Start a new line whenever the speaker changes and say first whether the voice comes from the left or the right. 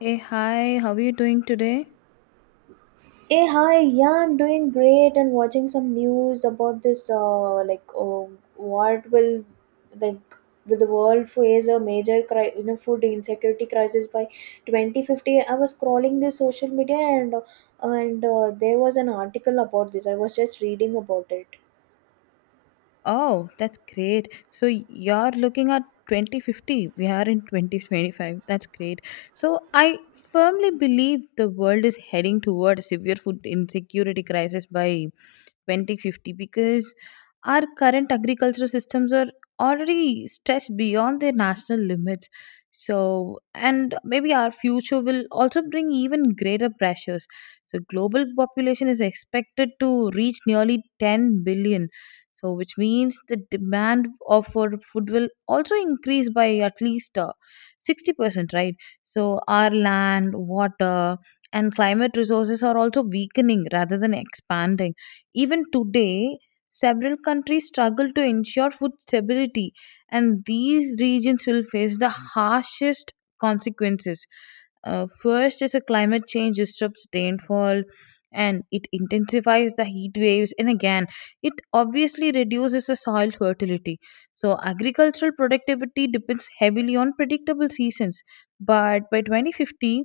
left: Hey, hi, how are you doing today?
right: Hey, hi. Yeah, I'm doing great and watching some news about this. Like, oh, what will like will the world face a major food insecurity crisis by 2050? I was scrolling this social media and there was an article about this. I was just reading about it.
left: Oh, that's great. So you're looking at 2050. We are in 2025. That's great. So I firmly believe the world is heading towards severe food insecurity crisis by 2050, because our current agricultural systems are already stretched beyond their national limits, so and maybe our future will also bring even greater pressures. So global population is expected to reach nearly 10 billion, so which means the demand of for food will also increase by at least 60%, right? So our land, water, and climate resources are also weakening rather than expanding. Even today, several countries struggle to ensure food stability, and these regions will face the harshest consequences. First is a climate change disrupts rainfall and it intensifies the heat waves, and again it obviously reduces the soil fertility. So agricultural productivity depends heavily on predictable seasons, but by 2050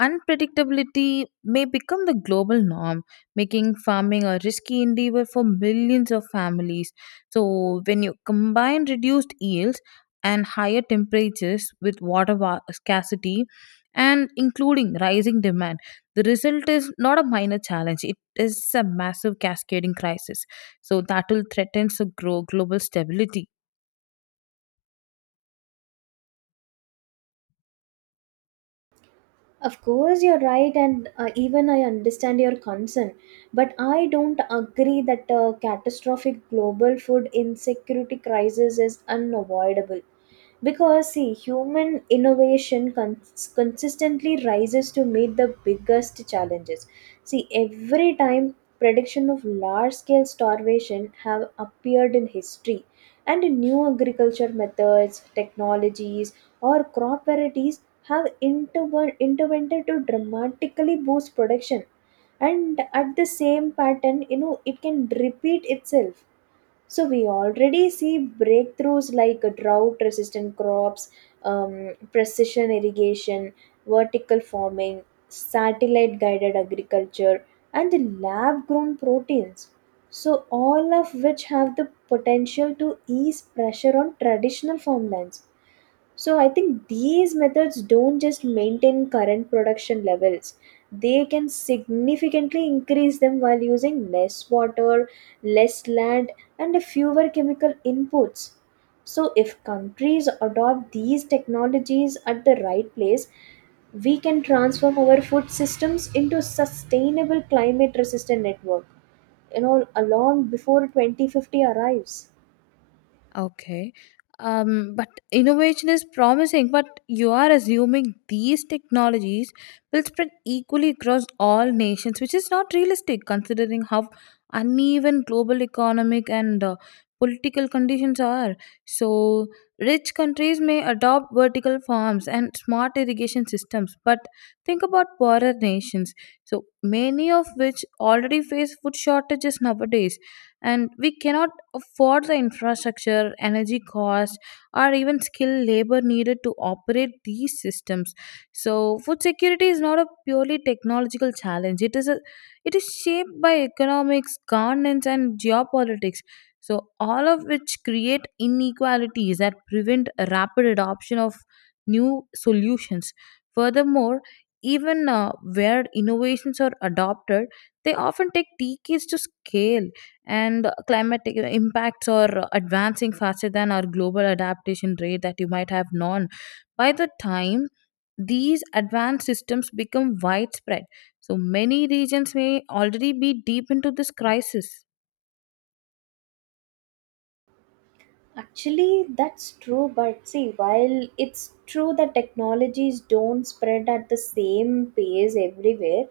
left: unpredictability may become the global norm, making farming a risky endeavor for millions of families. So, when you combine reduced yields and higher temperatures with scarcity, and including rising demand, the result is not a minor challenge. It is a massive cascading crisis. So that will threaten to grow global stability.
right: Of course, you're right, and even I understand your concern, but I don't agree that a catastrophic global food insecurity crisis is unavoidable. Because, see, human innovation consistently rises to meet the biggest challenges. See, every time prediction of large scale starvation have appeared in history, and new agriculture methods, technologies, or crop varieties have intervened to dramatically boost production. And at the same pattern, it can repeat itself. So we already see breakthroughs like drought resistant crops, precision irrigation, vertical farming, satellite guided agriculture, and the lab grown proteins, so all of which have the potential to ease pressure on traditional farmlands. So I think these methods don't just maintain current production levels, they can significantly increase them while using less water, less land, and fewer chemical inputs. So if countries adopt these technologies at the right place, we can transform our food systems into sustainable climate resistant network, along before 2050 arrives.
left: Okay. But innovation is promising, but you are assuming these technologies will spread equally across all nations, which is not realistic considering how uneven global economic and political conditions are. So, rich countries may adopt vertical farms and smart irrigation systems, but think about poorer nations, so many of which already face food shortages nowadays, and we cannot for the infrastructure, energy costs, or even skilled labor needed to operate these systems. So, food security is not a purely technological challenge. It is a it is shaped by economics, governance, and geopolitics. So, all of which create inequalities that prevent a rapid adoption of new solutions. Furthermore, even where innovations are adopted, they often take decades to scale, and climatic impacts are advancing faster than our global adaptation rate that you might have known. By the time these advanced systems become widespread, so many regions may already be deep into this crisis.
right: Actually, that's true, but see, while it's true that technologies don't spread at the same pace everywhere,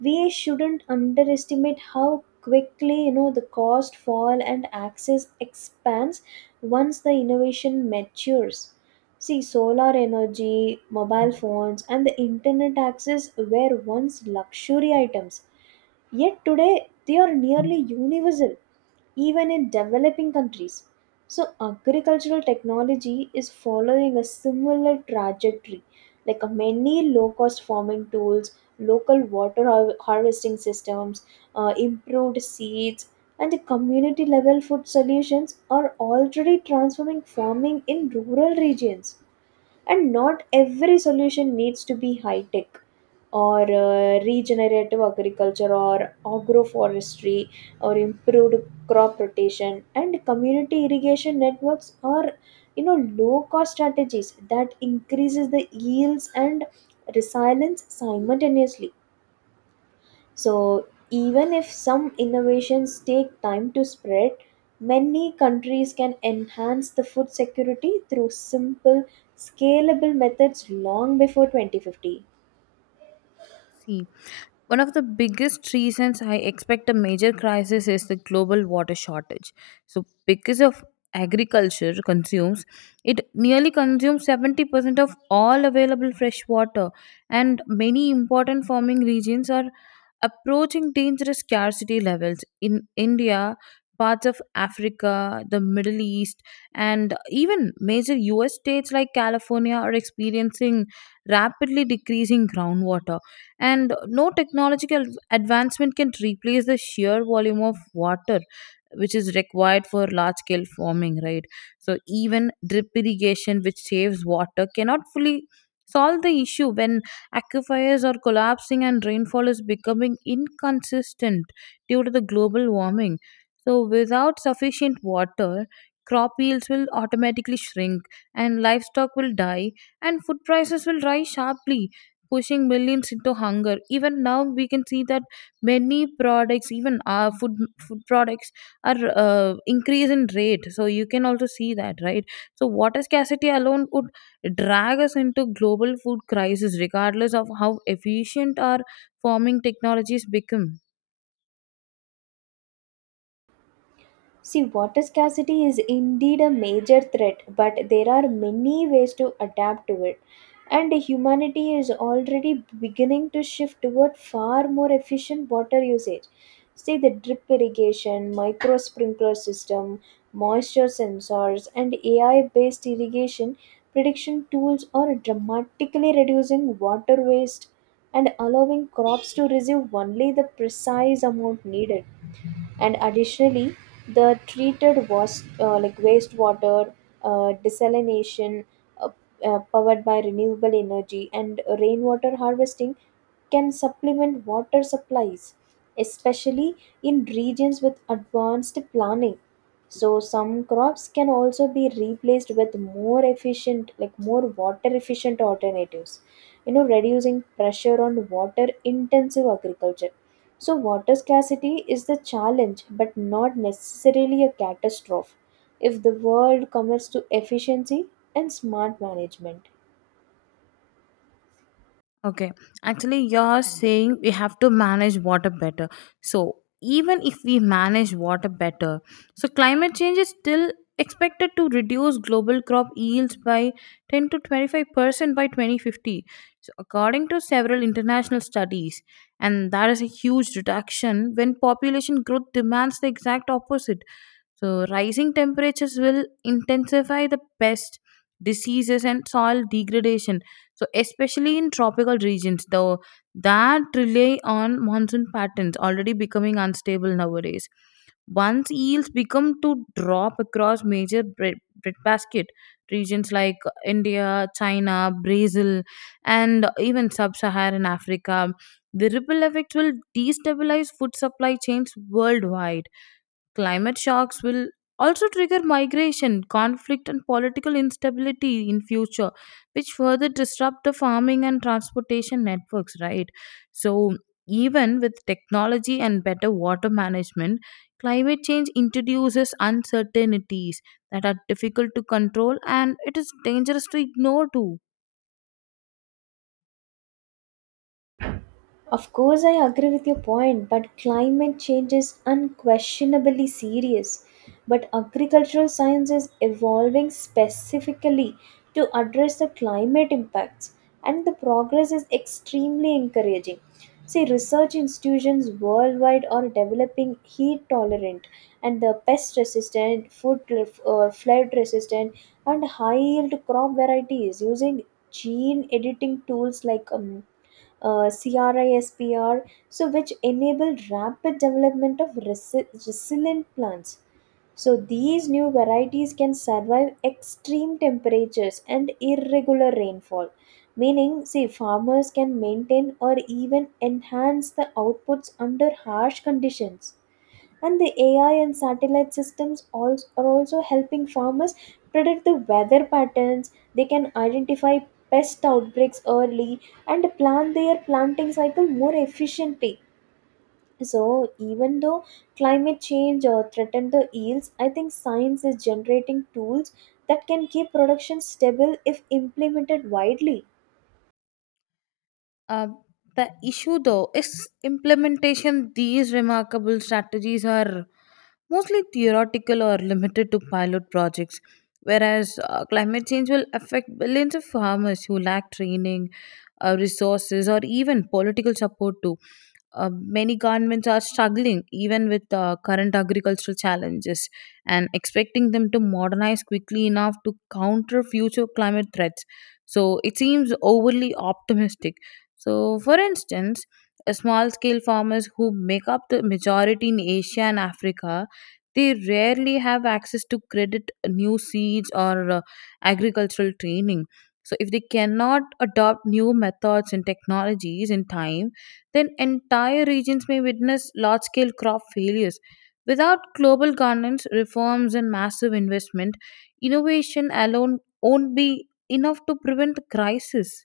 right: we shouldn't underestimate how quickly the cost fall and access expands once the innovation matures. See, solar energy, mobile phones, and the internet access were once luxury items, yet today they are nearly universal even in developing countries. So, agricultural technology is following a similar trajectory, like many low cost farming tools, local water harvesting systems, improved seeds, and the community level food solutions are already transforming farming in rural regions. And not every solution needs to be high tech, or regenerative agriculture or agroforestry or improved crop rotation and community irrigation networks are, you know low cost strategies that increases the yields and resilience simultaneously. So, even if some innovations take time to spread, many countries can enhance the food security through simple, scalable methods long before 2050.
left: See, one of the biggest reasons I expect a major crisis is the global water shortage. So, because of agriculture consumes, it nearly consumes 70% of all available fresh water, and many important farming regions are approaching dangerous scarcity levels. In India, parts of Africa, the Middle East, and even major US states like California are experiencing rapidly decreasing groundwater, and no technological advancement can replace the sheer volume of water which is required for large scale farming, right? So even drip irrigation, which saves water, cannot fully solve the issue when aquifers are collapsing and rainfall is becoming inconsistent due to the global warming. So without sufficient water, crop yields will automatically shrink, and livestock will die, and food prices will rise sharply, pushing millions into hunger. Even now we can see that many products, even our food products are increase in rate, so you can also see that, right? So water scarcity alone could drag us into global food crisis regardless of how efficient our farming technologies become.
right: See, water scarcity is indeed a major threat, but there are many ways to adapt to it. And humanity is already beginning to shift toward far more efficient water usage. See, the drip irrigation, micro sprinkler system, moisture sensors, and AI based irrigation prediction tools are dramatically reducing water waste and allowing crops to receive only the precise amount needed. And additionally, the treated was, like, wastewater, desalination, uh, powered by renewable energy, and rainwater harvesting can supplement water supplies, especially in regions with advanced planning. So some crops can also be replaced with more efficient, like more water efficient alternatives, reducing pressure on water intensive agriculture. So water scarcity is the challenge but not necessarily a catastrophe if the world commits to efficiency and smart management.
left: Okay, actually, you're saying we have to manage water better. So, even if we manage water better, so climate change is still expected to reduce global crop yields by 10 to 25% by 2050. So, according to several international studies, and that is a huge reduction when population growth demands the exact opposite. So, rising temperatures will intensify the pest diseases and soil degradation. So, especially in tropical regions, though, that rely on monsoon patterns already becoming unstable nowadays. Once yields become to drop across breadbasket regions like India, China, Brazil, and even sub-Saharan Africa, the ripple effects will destabilize food supply chains worldwide. Climate shocks will also trigger migration, conflict, and political instability in future, which further disrupt the farming and transportation networks, right? So even with technology and better water management, climate change introduces uncertainties that are difficult to control, and it is dangerous to ignore too.
right: Of course, I agree with your point, but climate change is unquestionably serious. But agricultural science is evolving specifically to address the climate impacts, and the progress is extremely encouraging. See, research institutions worldwide are developing heat tolerant and the pest resistant, flood resistant, and high yield crop varieties using gene editing tools like CRISPR, so which enable rapid development of resilient plants. So these new varieties can survive extreme temperatures and irregular rainfall. Meaning, see, farmers can maintain or even enhance the outputs under harsh conditions. And the AI and satellite systems are also helping farmers predict the weather patterns. They can identify pest outbreaks early and plan their planting cycle more efficiently. So, even though climate change threaten the yields, I think science is generating tools that can keep production stable if implemented widely.
left: Uh, the issue though is implementation. These remarkable strategies are mostly theoretical or limited to pilot projects, whereas climate change will affect billions of farmers who lack training, resources, or even political support too. Many governments are struggling even with current agricultural challenges, and expecting them to modernize quickly enough to counter future climate threats, so it seems overly optimistic. So, for instance, small scale farmers who make up the majority in Asia and Africa. They rarely have access to credit, new seeds, or agricultural training. So, if they cannot adopt new methods and technologies in time, then entire regions may witness large scale crop failures. Without global governance, reforms, and massive investment, innovation alone won't be enough to prevent the crisis.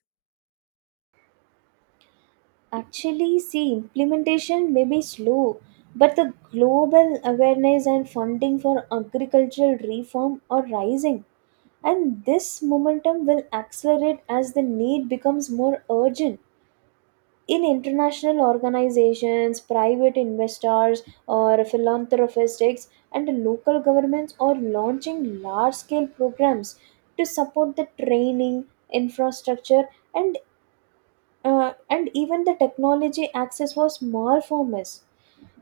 right: Actually, see, implementation may be slow, but the global awareness and funding for agricultural reform are rising, and this momentum will accelerate as the need becomes more urgent. In international organizations, private investors, or philanthropists, and local governments are launching large scale programs to support the training, infrastructure, and and even the technology access was more famous.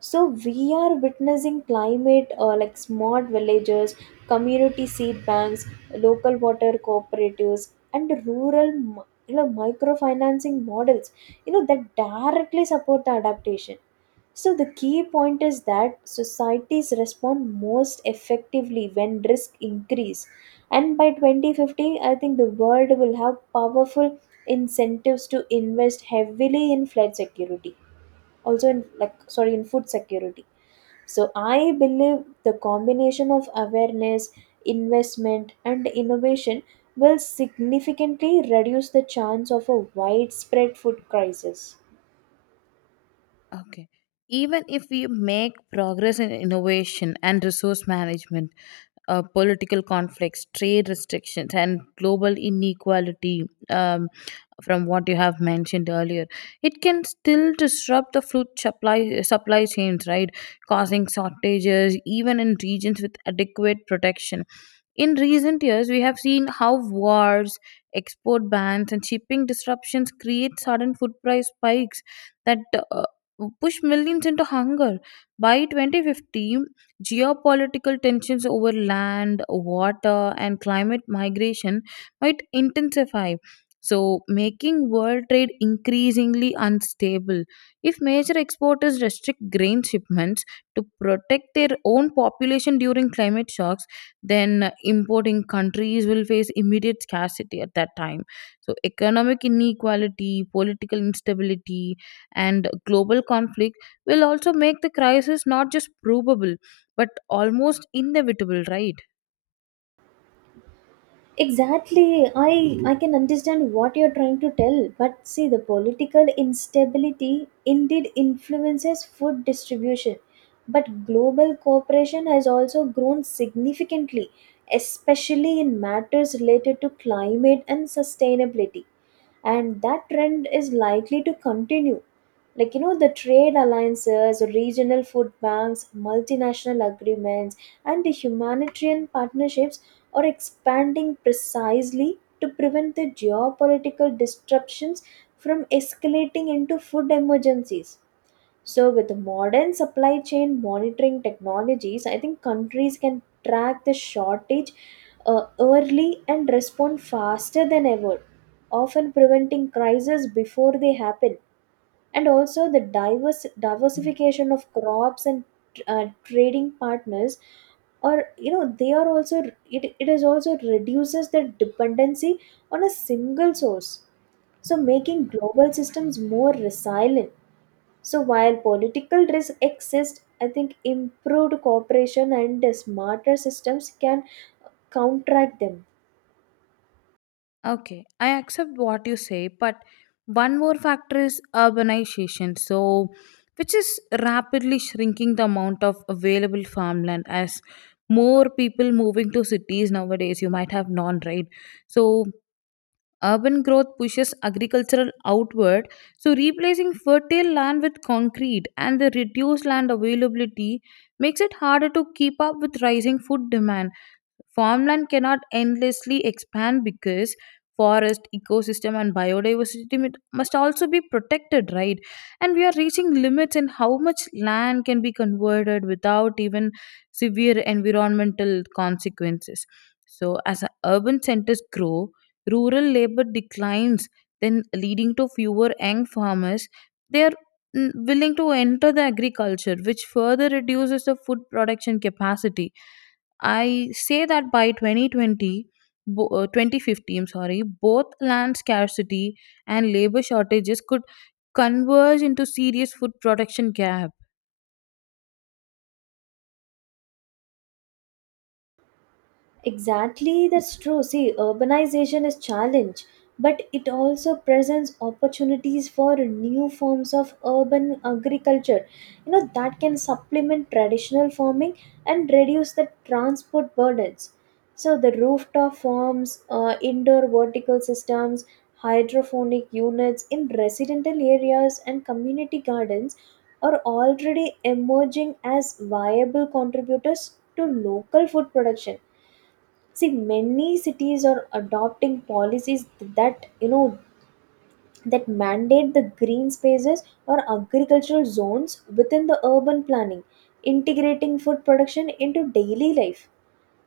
right: So we are witnessing climate, like, smart villages, community seed banks, local water cooperatives, and rural microfinancing models, that directly support the adaptation. So the key point is that societies respond most effectively when risk increase. And by 2050, I think the world will have powerful incentives to invest heavily in flood security, also in, like, sorry, in food security. So I believe the combination of awareness, investment, and innovation will significantly reduce the chance of a widespread food crisis.
left: Okay. Even if we make progress in innovation and resource management, political conflicts, trade restrictions, and global inequality, um, from what you have mentioned earlier, it can still disrupt the food supply chains, right? Causing shortages even in regions with adequate protection. In recent years, we have seen how wars, export bans, and shipping disruptions create sudden food price spikes that uh, push millions into hunger. By 2050, geopolitical tensions over land, water, and climate migration might intensify, so making world trade increasingly unstable. If major exporters restrict grain shipments to protect their own population during climate shocks, then importing countries will face immediate scarcity at that time. So, economic inequality, political instability, and global conflict will also make the crisis not just probable but almost inevitable, right?
right: Exactly. I can understand what you're trying to tell, but see, the political instability indeed influences food distribution. But global cooperation has also grown significantly, especially in matters related to climate and sustainability. And that trend is likely to continue, like, the trade alliances, regional food banks, multinational agreements, and the humanitarian partnerships are expanding precisely to prevent the geopolitical disruptions from escalating into food emergencies. So with modern supply chain monitoring technologies, I think countries can track the shortage early and respond faster than ever, often preventing crises before they happen. And also the diverse diversification of crops and trading partners, or they are also, it is also reduces the dependency on a single source, so making global systems more resilient. So while political risk exists, I think improved cooperation and smarter systems can counteract them.
left: Okay, I accept what you say, but one more factor is urbanization. So, which is rapidly shrinking the amount of available farmland as more people moving to cities nowadays, you might have none, right? So urban growth pushes agricultural outward, so replacing fertile land with concrete, and the reduced land availability makes it harder to keep up with rising food demand. Farmland cannot endlessly expand because forest ecosystem and biodiversity must also be protected, right? And we are reaching limits in how much land can be converted without even severe environmental consequences. So urban centers grow, rural labor declines, then leading to fewer young farmers. They are willing to enter the agriculture, which further reduces the food production capacity. I say that by 2020, 2050, I'm sorry, both land scarcity and labor shortages could converge into serious food production gap.
right: Exactly, that's true. See, urbanization is challenge, but it also presents opportunities for new forms of urban agriculture, that can supplement traditional farming and reduce the transport burdens. So the rooftop farms, indoor vertical systems, hydroponic units in residential areas, and community gardens are already emerging as viable contributors to local food production. See, many cities are adopting policies that that mandate the green spaces or agricultural zones within the urban planning, integrating food production into daily life.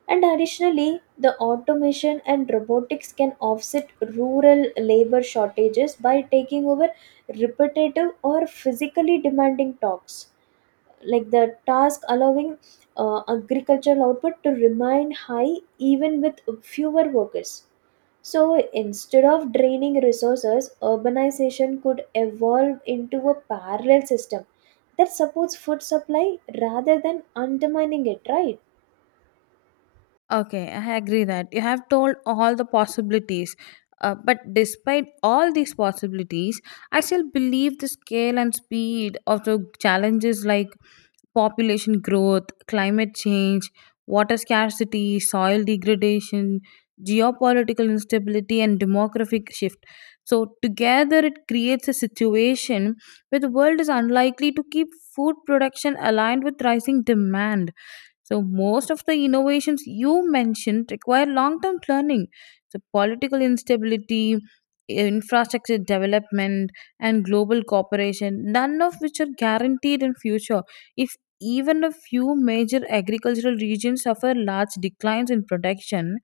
right: And additionally, the automation and robotics can offset rural labor shortages by taking over repetitive or physically demanding tasks, like the task allowing agricultural output to remain high even with fewer workers. So instead of draining resources, urbanization could evolve into a parallel system that supports food supply rather than undermining it, right?
left: Okay, I agree that you have told all the possibilities. But despite all these possibilities, I still believe the scale and speed of the challenges like population growth, climate change, water scarcity, soil degradation, geopolitical instability, and demographic shift. So, together it creates a situation where the world is unlikely to keep food production aligned with rising demand. So most of the innovations you mentioned require long-term planning. So political instability, infrastructure development, and global cooperation, none of which are guaranteed in future. If even a few major agricultural regions suffer large declines in production,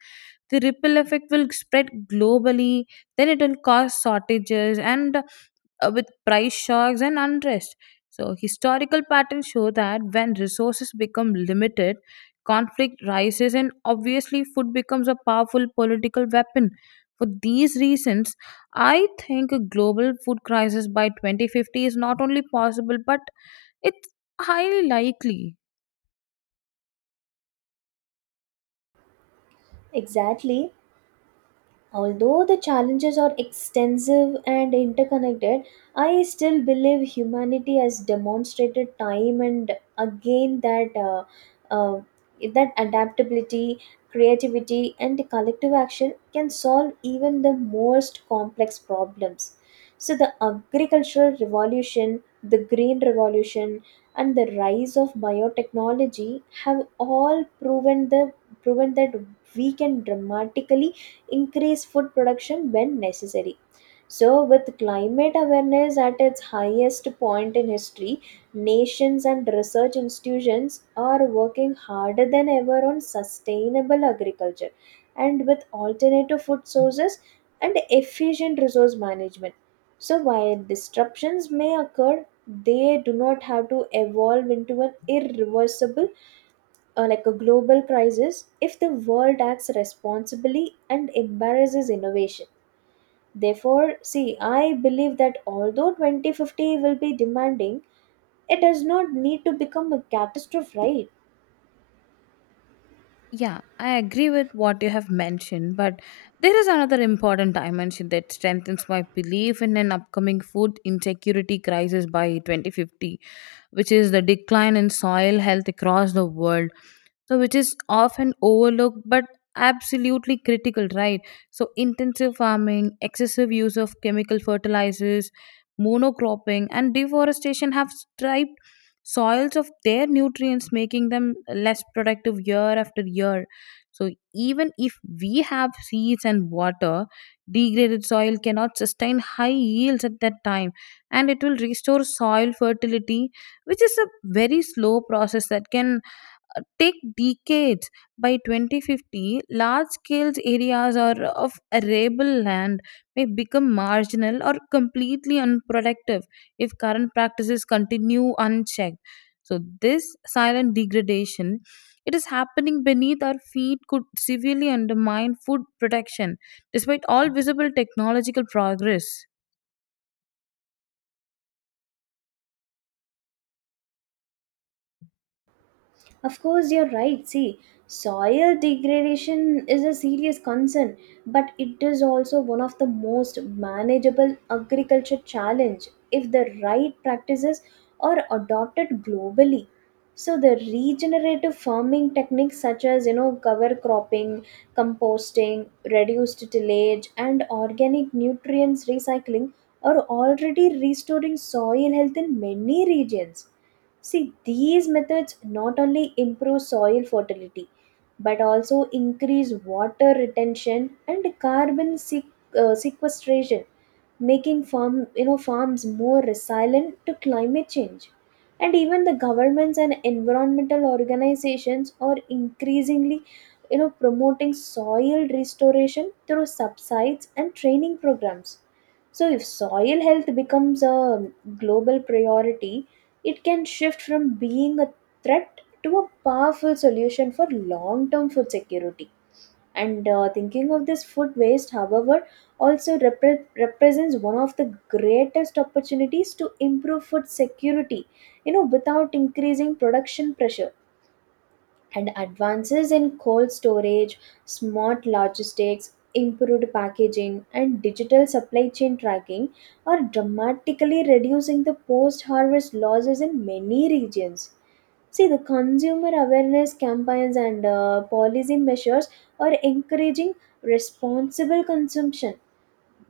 left: the ripple effect will spread globally. Then it will cause shortages and with price shocks and unrest. So, historical patterns show that when resources become limited, conflict rises, and obviously, food becomes a powerful political weapon. For these reasons, I think a global food crisis by 2050 is not only possible but it's highly likely.
right: Exactly. Although the challenges are extensive and interconnected, I still believe humanity has demonstrated time and again that uh, that adaptability, creativity, and collective action can solve even the most complex problems. So the agricultural revolution, the green revolution, and the rise of biotechnology have all proven that we can dramatically increase food production when necessary. So, with climate awareness at its highest point in history, nations and research institutions are working harder than ever on sustainable agriculture, and with alternative food sources and efficient resource management. So, while disruptions may occur, they do not have to evolve into an irreversible, like, a global crisis if the world acts responsibly and embarrasses innovation. Therefore, see, I believe that although 2050 will be demanding, it does not need to become a catastrophe, right?
left: Yeah, I agree with what you have mentioned, but there is another important dimension that strengthens my belief in an upcoming food insecurity crisis by 2050, which is the decline in soil health across the world, so which is often overlooked but absolutely critical, right? So intensive farming, excessive use of chemical fertilizers, monocropping, and deforestation have striped soils of their nutrients, making them less productive year after year. So even if we have seeds and water, degraded soil cannot sustain high yields at that time, and it will restore soil fertility, which is a very slow process that can take decades. By 2050, large scale areas are of arable land may become marginal or completely unproductive if current practices continue unchecked. So this silent degradation, it is happening beneath our feet, could severely undermine food protection despite all visible technological progress.
right: Of course, you're right. See, soil degradation is a serious concern, but it is also one of the most manageable agriculture challenge if the right practices are adopted globally. So the regenerative farming techniques, such as cover cropping, composting, reduced tillage, and organic nutrients recycling are already restoring soil health in many regions. See, these methods not only improve soil fertility but also increase water retention and carbon sequestration, making farms more resilient to climate change. And even the governments and environmental organizations are increasingly, promoting soil restoration through subsides and training programs. So, if soil health becomes a global priority, it can shift from being a threat to a powerful solution for long term food security. And thinking of this food waste, however, also represents one of the greatest opportunities to improve food security, without increasing production pressure. And advances in cold storage, smart logistics, improved packaging, and digital supply chain tracking are dramatically reducing the post harvest losses in many regions. See, the consumer awareness campaigns and policy measures are encouraging responsible consumption,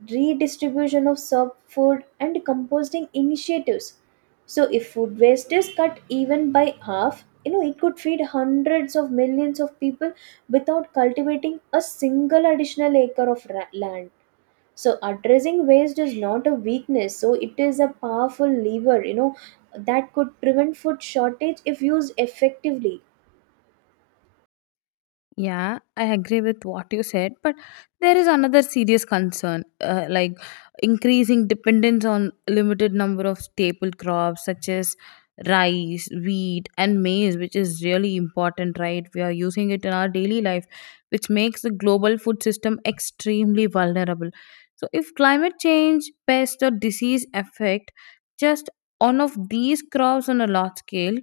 right: redistribution of food, and composting initiatives. So if food waste is cut even by half, it could feed hundreds of millions of people without cultivating a single additional acre of land. So addressing waste is not a weakness, so it is a powerful lever, that could prevent food shortage if used effectively.
left: Yeah, I agree with what you said, but there is another serious concern, like increasing dependence on limited number of staple crops such as rice, wheat, and maize, which is really important, right? We are using it in our daily life, which makes the global food system extremely vulnerable. So, if climate change, pest, or disease affect just one of these crops on a large scale,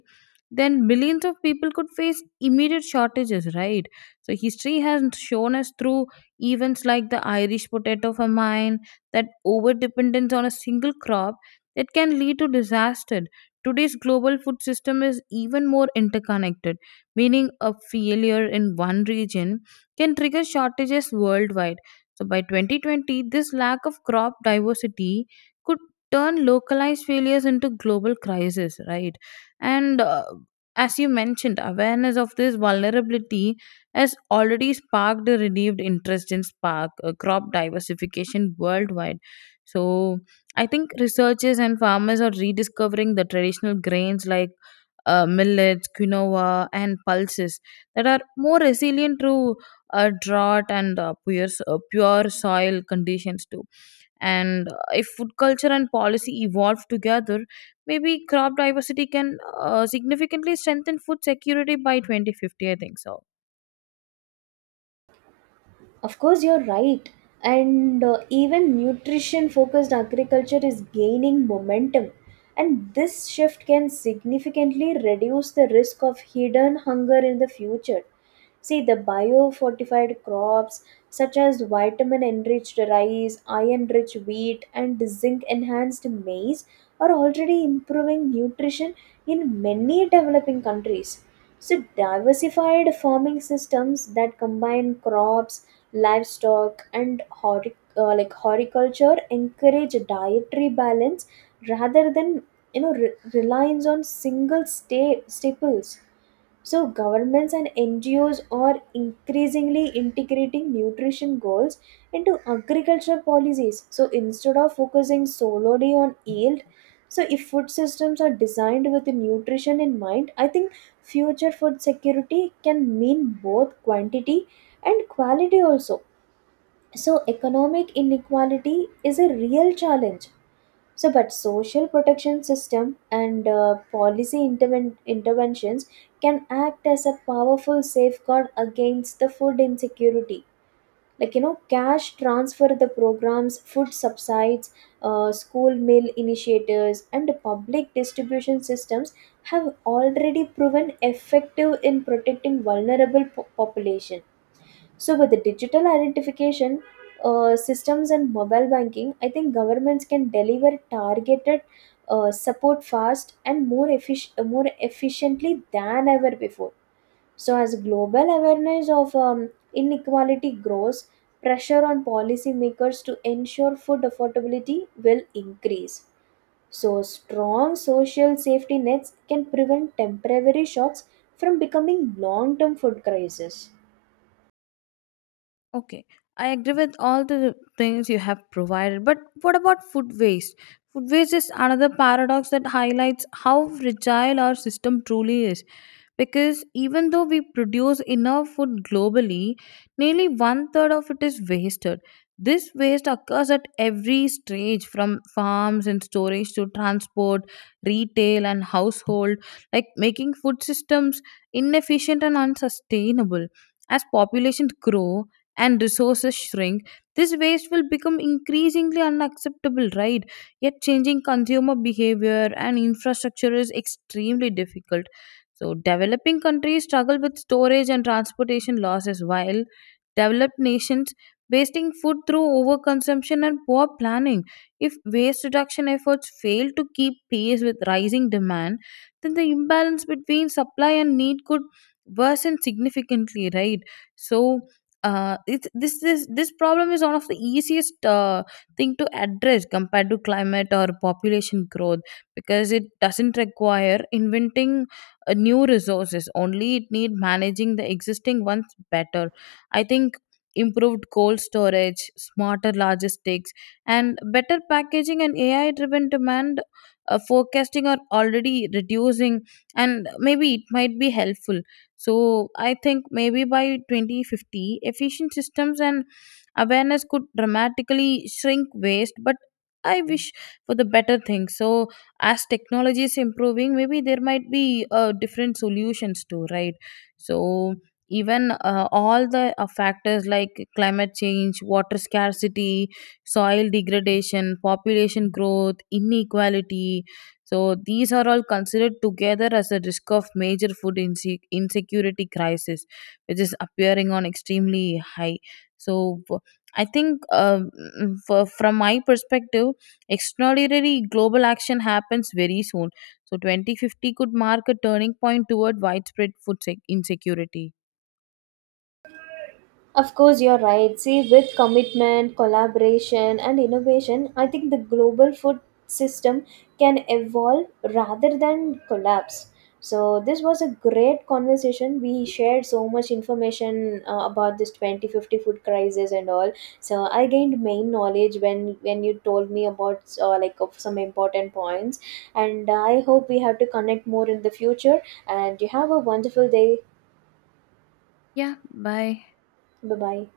left: then millions of people could face immediate shortages, right? So history has shown us through events like the Irish potato famine that over dependence on a single crop that can lead to disaster. Today's global food system is even more interconnected, meaning a failure in one region can trigger shortages worldwide. So by 2020, this lack of crop diversity could turn localized failures into global crisis, right? And as you mentioned, awareness of this vulnerability has already sparked a renewed interest in spark crop diversification worldwide. So I think researchers and farmers are rediscovering the traditional grains like millets, quinoa, and pulses that are more resilient to drought and pure soil conditions too. And if food culture and policy evolve together, maybe crop diversity can significantly strengthen food security by 2050. I think so.
right: Of course, you're right. And even nutrition focused agriculture is gaining momentum. And this shift can significantly reduce the risk of hidden hunger in the future. See, the biofortified crops, such as vitamin enriched rice, iron rich wheat, and zinc enhanced maize are already improving nutrition in many developing countries. So, diversified farming systems that combine crops, livestock, and horticulture encourage dietary balance rather than, reliance on single staples. So governments and NGOs are increasingly integrating nutrition goals into agricultural policies, so instead of focusing solely on yield. So if food systems are designed with nutrition in mind, I think future food security can mean both quantity and quality also. So, economic inequality is a real challenge. So, but social protection system and policy interventions can act as a powerful safeguard against the food insecurity. Like, cash transfer the programs, food subsides, school meal initiatives, and public distribution systems have already proven effective in protecting vulnerable population. So with the digital identification systems and mobile banking, I think governments can deliver targeted support fast and more more efficiently than ever before. So as global awareness of inequality grows, pressure on policymakers to ensure food affordability will increase. So strong social safety nets can prevent temporary shocks from becoming long-term food crises.
left: Okay, I agree with all the things you have provided, but what about food waste? Food waste is another paradox that highlights how fragile our system truly is. Because even though we produce enough food globally, nearly one third of it is wasted. This waste occurs at every stage from farms and storage to transport, retail, and household, like making food systems inefficient and unsustainable. As populations grow, and resources shrink, this waste will become increasingly unacceptable, right? Yet, changing consumer behavior and infrastructure is extremely difficult. So, developing countries struggle with storage and transportation losses, while developed nations wasting food through overconsumption and poor planning. If waste reduction efforts fail to keep pace with rising demand, then the imbalance between supply and need could worsen significantly, right? So, it, this problem is one of the easiest thing to address compared to climate or population growth, because it doesn't require inventing new resources, only it need managing the existing ones better. I think improved coal storage, smarter logistics, and better packaging, and AI driven demand forecasting are already reducing, and maybe it might be helpful. So I think maybe by 2050, efficient systems and awareness could dramatically shrink waste, but I wish for the better things. So as technology is improving, maybe there might be different solutions too, right? So even all the factors like climate change, water scarcity, soil degradation, population growth, inequality, so these are all considered together as a risk of major insecurity crisis, which is appearing on extremely high. So f- I think from my perspective, extraordinary global action happens very soon. So 2050 could mark a turning point toward widespread insecurity.
right: Of course, you're right. See, with commitment, collaboration, and innovation, I think the global food system can evolve rather than collapse. So, this was a great conversation. We shared so much information about this 2050 food crisis and all. So, I gained main knowledge when you told me about, like, of some important points. And I hope we have to connect more in the future. And you have a wonderful day. Bye bye.